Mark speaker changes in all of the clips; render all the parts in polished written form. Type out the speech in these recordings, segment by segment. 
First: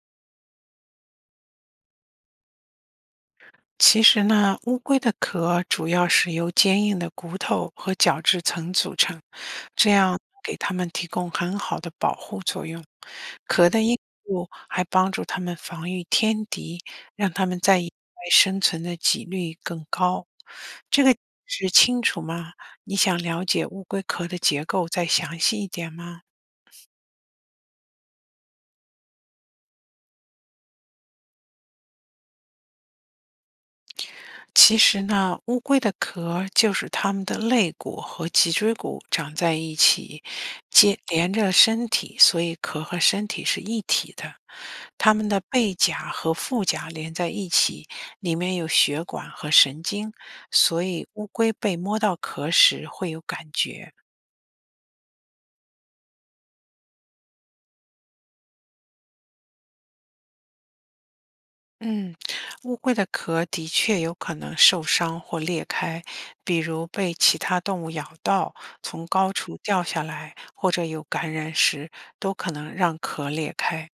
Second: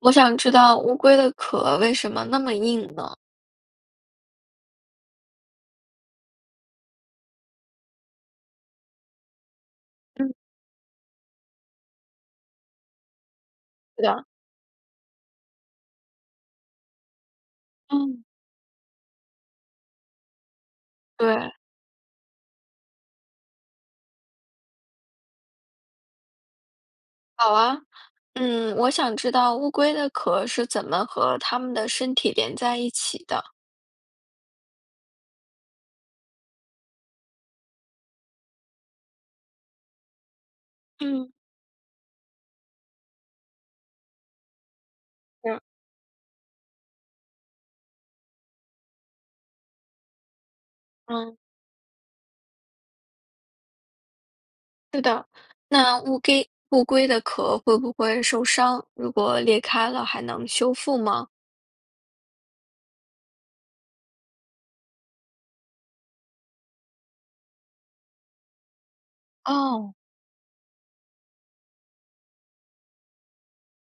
Speaker 1: 我想知道乌龟的壳为什么那么硬呢？
Speaker 2: 其实呢，乌龟的壳主要是由坚硬的骨头和角质层组成，这样
Speaker 1: 嗯，
Speaker 2: 给它们提供很好的保护作用。壳的硬
Speaker 1: 是的，
Speaker 2: 度还帮助它们防御天敌，让它们在野外
Speaker 1: 嗯
Speaker 2: 生存的几率更高。这个
Speaker 1: 对，
Speaker 2: 是清楚吗？你想了解乌龟壳的结构再详细一点吗？
Speaker 1: 好啊，嗯，我想知道乌龟的壳是怎么和它们的身体连在一起的。
Speaker 2: 其实呢，乌龟的壳儿就是它们的肋骨和脊椎骨长在一起，接
Speaker 1: 嗯，
Speaker 2: 连着身体，所以壳和身体是一体的。它们的
Speaker 1: 是，
Speaker 2: 背甲和腹甲连在一起，里面有血管和神经，所以乌
Speaker 1: 嗯，
Speaker 2: 龟被摸到壳时会有感觉。
Speaker 1: 是的，那乌龟的壳会不会受伤？如果裂开了，还能修复吗？
Speaker 2: 嗯，乌龟的壳的确有可能受伤或裂开，比如被其他动物咬到、从高处掉
Speaker 1: 哦，
Speaker 2: 下来，或者有感染时，都可能让壳裂开。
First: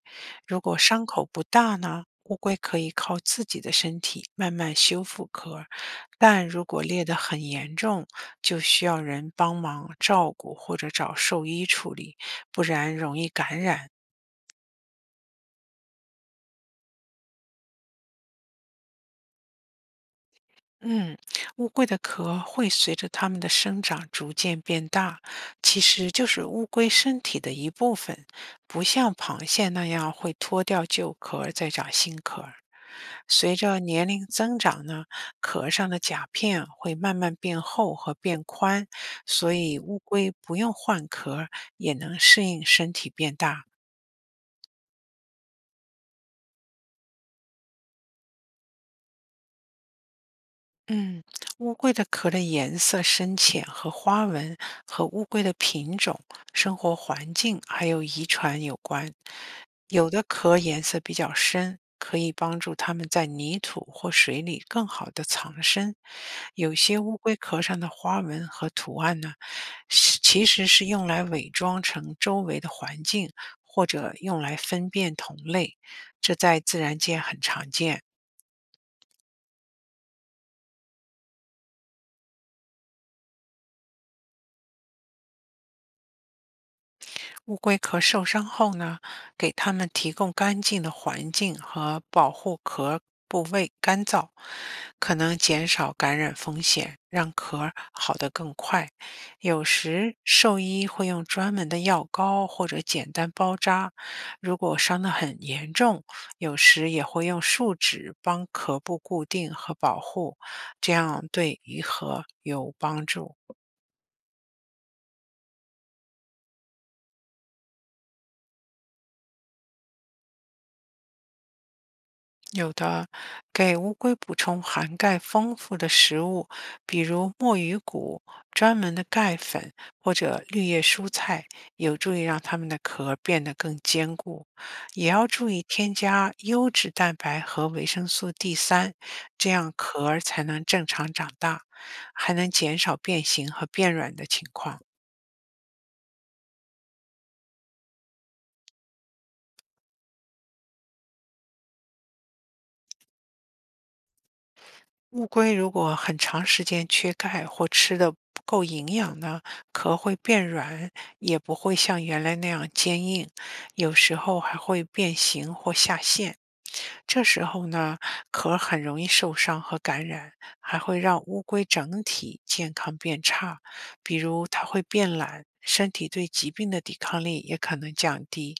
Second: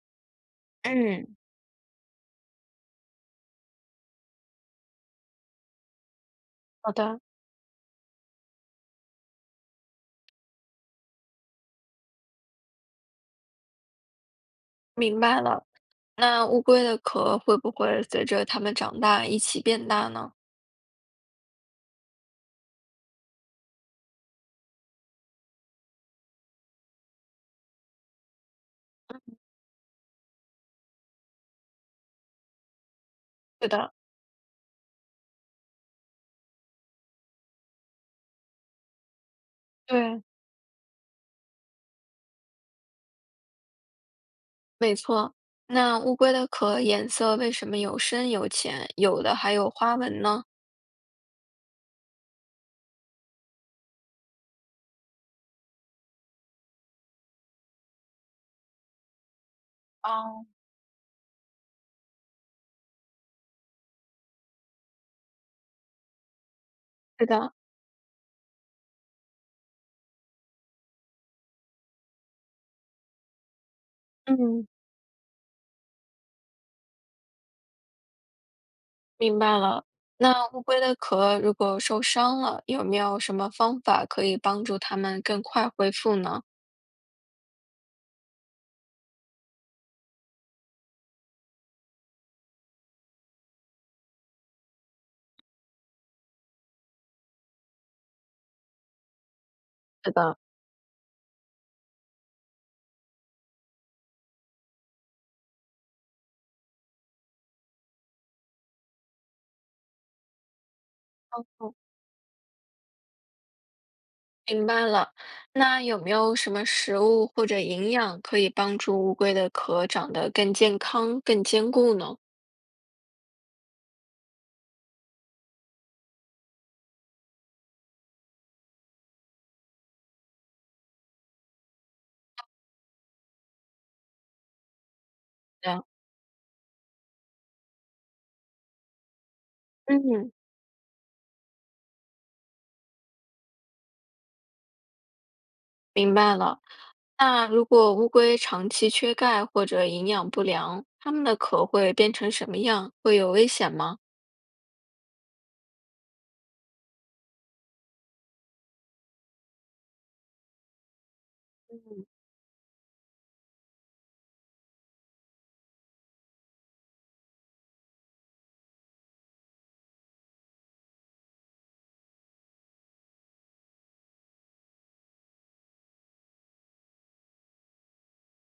Speaker 2: 如果伤口
Speaker 1: 嗯，
Speaker 2: 不大呢，乌龟可以靠自己的身体慢慢修复壳儿，但如果
Speaker 1: 好
Speaker 2: 裂得
Speaker 1: 的，
Speaker 2: 很严重，就需要人帮忙照顾或者找兽医处理，不然容易感染。
Speaker 1: 明白了。那乌龟的壳会不会随着它们长大一起变大呢？
Speaker 2: 嗯，乌龟的壳会随着它们的生长逐渐变大，其实就是乌龟身体的一部分，不像螃蟹那样会脱掉旧壳儿再长新壳儿，随
Speaker 1: 是
Speaker 2: 着
Speaker 1: 的，
Speaker 2: 年龄增长呢，壳上的甲片会慢慢变厚和变宽，所以乌
Speaker 1: 对，
Speaker 2: 龟不用换壳儿也能适应身体变大。
Speaker 1: 没错，那乌龟的壳颜色为什么有深有浅，有的还有花纹呢？
Speaker 2: 嗯，乌龟的壳的颜色深浅和花纹和乌龟的品种、生活环境还有遗传有关。有的
Speaker 1: 哦，
Speaker 2: 壳颜色比较深，可以帮助它们在泥土或水里更好的藏身。有些乌
Speaker 1: 是
Speaker 2: 龟
Speaker 1: 的，
Speaker 2: 壳上的花纹和图案呢，是其实是用来伪装成周围的环境，或者用来
Speaker 1: 嗯，
Speaker 2: 分辨同类，这在自然界很常见。
Speaker 1: 明白了。那乌龟的壳如果受伤了，有没有什么方法可以帮助它们更快恢复呢？
Speaker 2: 乌龟壳受伤后呢，给它们提供干净的环境和保护壳部位干燥，可能减少感染风险，让壳儿好得更快。有时兽医会用专门的药膏或者简单包扎，如果伤得很严重，有时也会用树脂帮壳部固定和保护，这样对
Speaker 1: 哦，
Speaker 2: 愈合有帮助。
Speaker 1: 明白了。那有没有什么食物或者营养可以帮助乌龟的壳长得更健康、更坚固呢？
Speaker 2: 有的，给乌龟补充含钙丰富的食物，比如墨鱼骨、专门的钙粉或者绿叶蔬菜，有助于让它们的壳变得更坚固。也要注意
Speaker 1: 这样，
Speaker 2: 添加优质蛋白和维生素 D3，这样壳儿
Speaker 1: 嗯，
Speaker 2: 才能正常长大，还能减少变形和变软的情况。
Speaker 1: 明白了。那如果乌龟长期缺钙或者营养不良，它们的壳会变成什么样？会有危险吗？
Speaker 2: 乌龟如果很长时间缺钙或吃的不够营养呢，壳会变软，也不会像原来那样坚硬，有时候还会变形或下陷。这时候呢，壳很容易受伤和感染，还会让乌龟整体健康变差，比如它会变懒，身体对疾病的抵抗力也可能降低。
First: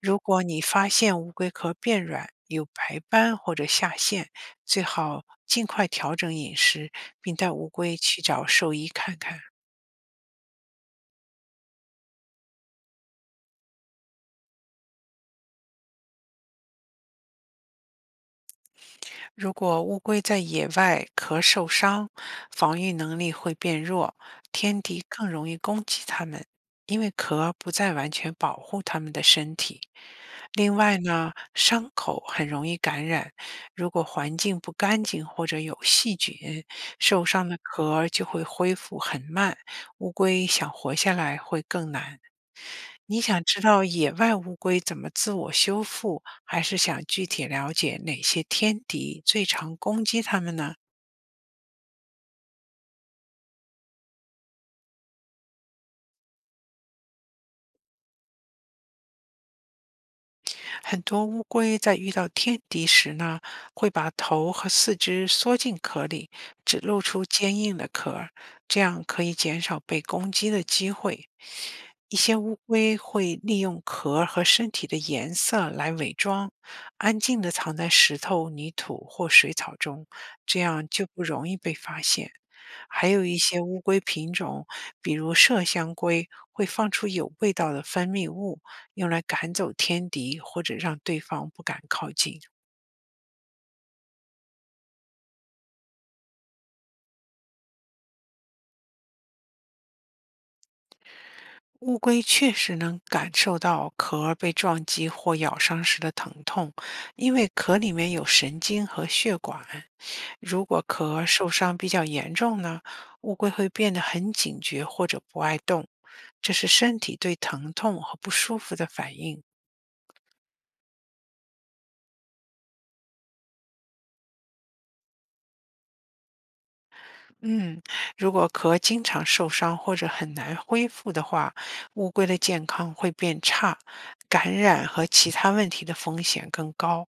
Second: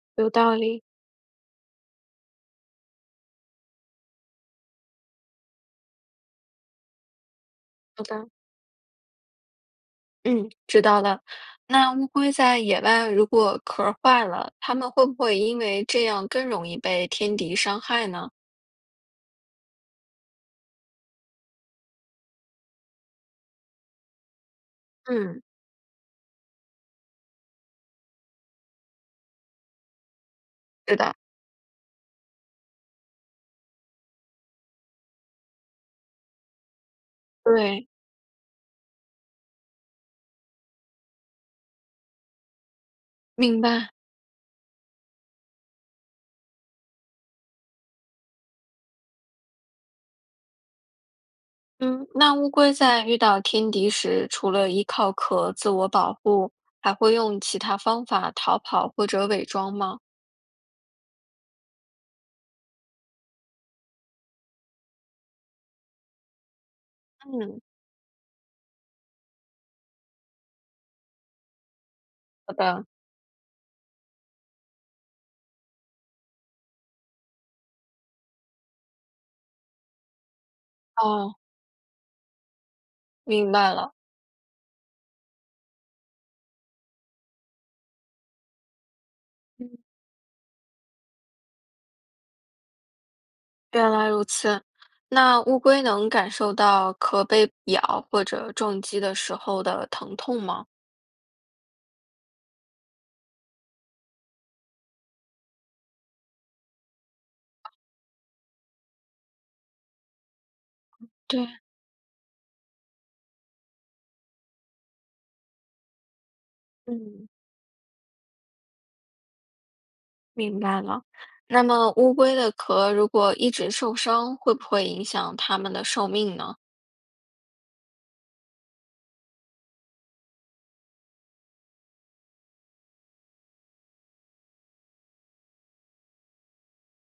Speaker 2: 如
Speaker 1: 有
Speaker 2: 果
Speaker 1: 道
Speaker 2: 你
Speaker 1: 理。
Speaker 2: 发现乌龟壳变软、有白斑或者下陷，最好尽快调整饮食，并带乌龟
Speaker 1: 好
Speaker 2: 去
Speaker 1: 的，
Speaker 2: 找兽医看看。
Speaker 1: 嗯，知道了。那乌龟在野外如果壳儿坏了，它们会不会因为这样更容易被天敌伤害呢？
Speaker 2: 如果乌龟在野外壳受伤，防御能力会变弱，天敌更
Speaker 1: 嗯，
Speaker 2: 容易攻击它们，因为壳不再完全保护它们的身体。另
Speaker 1: 是
Speaker 2: 外
Speaker 1: 的，
Speaker 2: 呢，伤口很容易感染，如果环境不干净或者有细菌，受伤的
Speaker 1: 对，
Speaker 2: 壳就会恢复很慢，乌龟想活下来会更难。你想知
Speaker 1: 明
Speaker 2: 道
Speaker 1: 白。
Speaker 2: 野外乌龟怎么自我修复，还是想具体了解哪些天敌最常攻击它们呢？
Speaker 1: 嗯，那乌龟在遇到天敌时，除了依靠壳自我保护，还会用其他方法逃跑或者伪装吗？
Speaker 2: 很多乌龟在遇到天敌时呢，会把头和四肢缩进壳里，只露出坚
Speaker 1: 嗯，
Speaker 2: 硬的壳儿，这样可以减少被攻击的机会。一些
Speaker 1: 好
Speaker 2: 乌
Speaker 1: 的。
Speaker 2: 龟会利用壳和身体的颜色来伪装，安静地藏在石头、泥土或水草中，这样就不
Speaker 1: 哦，
Speaker 2: 容易被发现。还有一
Speaker 1: 明
Speaker 2: 些
Speaker 1: 白
Speaker 2: 乌
Speaker 1: 了，
Speaker 2: 龟品种，比如麝香龟，会放出有味道的分泌物，用来赶
Speaker 1: 嗯，
Speaker 2: 走天敌或者让对方不敢靠近。
Speaker 1: 原来如此。那乌龟能感受到壳被咬或者撞击的时候的疼痛吗？
Speaker 2: 乌龟确实能感受到壳儿被撞击或咬伤时的疼痛，因为壳里面有神经和血管。如果壳儿
Speaker 1: 对，
Speaker 2: 受伤比较严重呢，乌龟会变得很警觉或者不爱动，这是身体
Speaker 1: 嗯，
Speaker 2: 对疼痛和不舒服的反应。
Speaker 1: 明白了。那么乌龟的壳如果一直受伤，会不会影响它们的寿命呢？
Speaker 2: 嗯，如果壳经常受伤或者很难恢复的话，乌龟的健康会变差，感染和其他问题的风险更高，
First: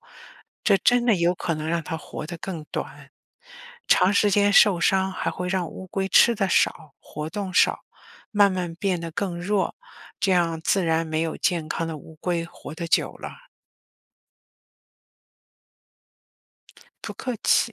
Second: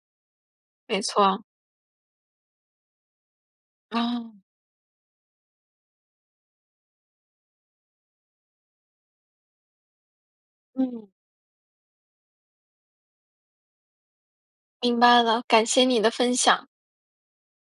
Speaker 2: 这
Speaker 1: 没
Speaker 2: 真的有
Speaker 1: 错，
Speaker 2: 可能让它活得更短。长时
Speaker 1: 啊、
Speaker 2: 间受伤还会让乌龟吃得少、活动少，慢慢变得更弱，这样自然
Speaker 1: 嗯，
Speaker 2: 没有健康的乌龟活得久了。
Speaker 1: 明白了，感谢你的分享。
Speaker 2: 不客气。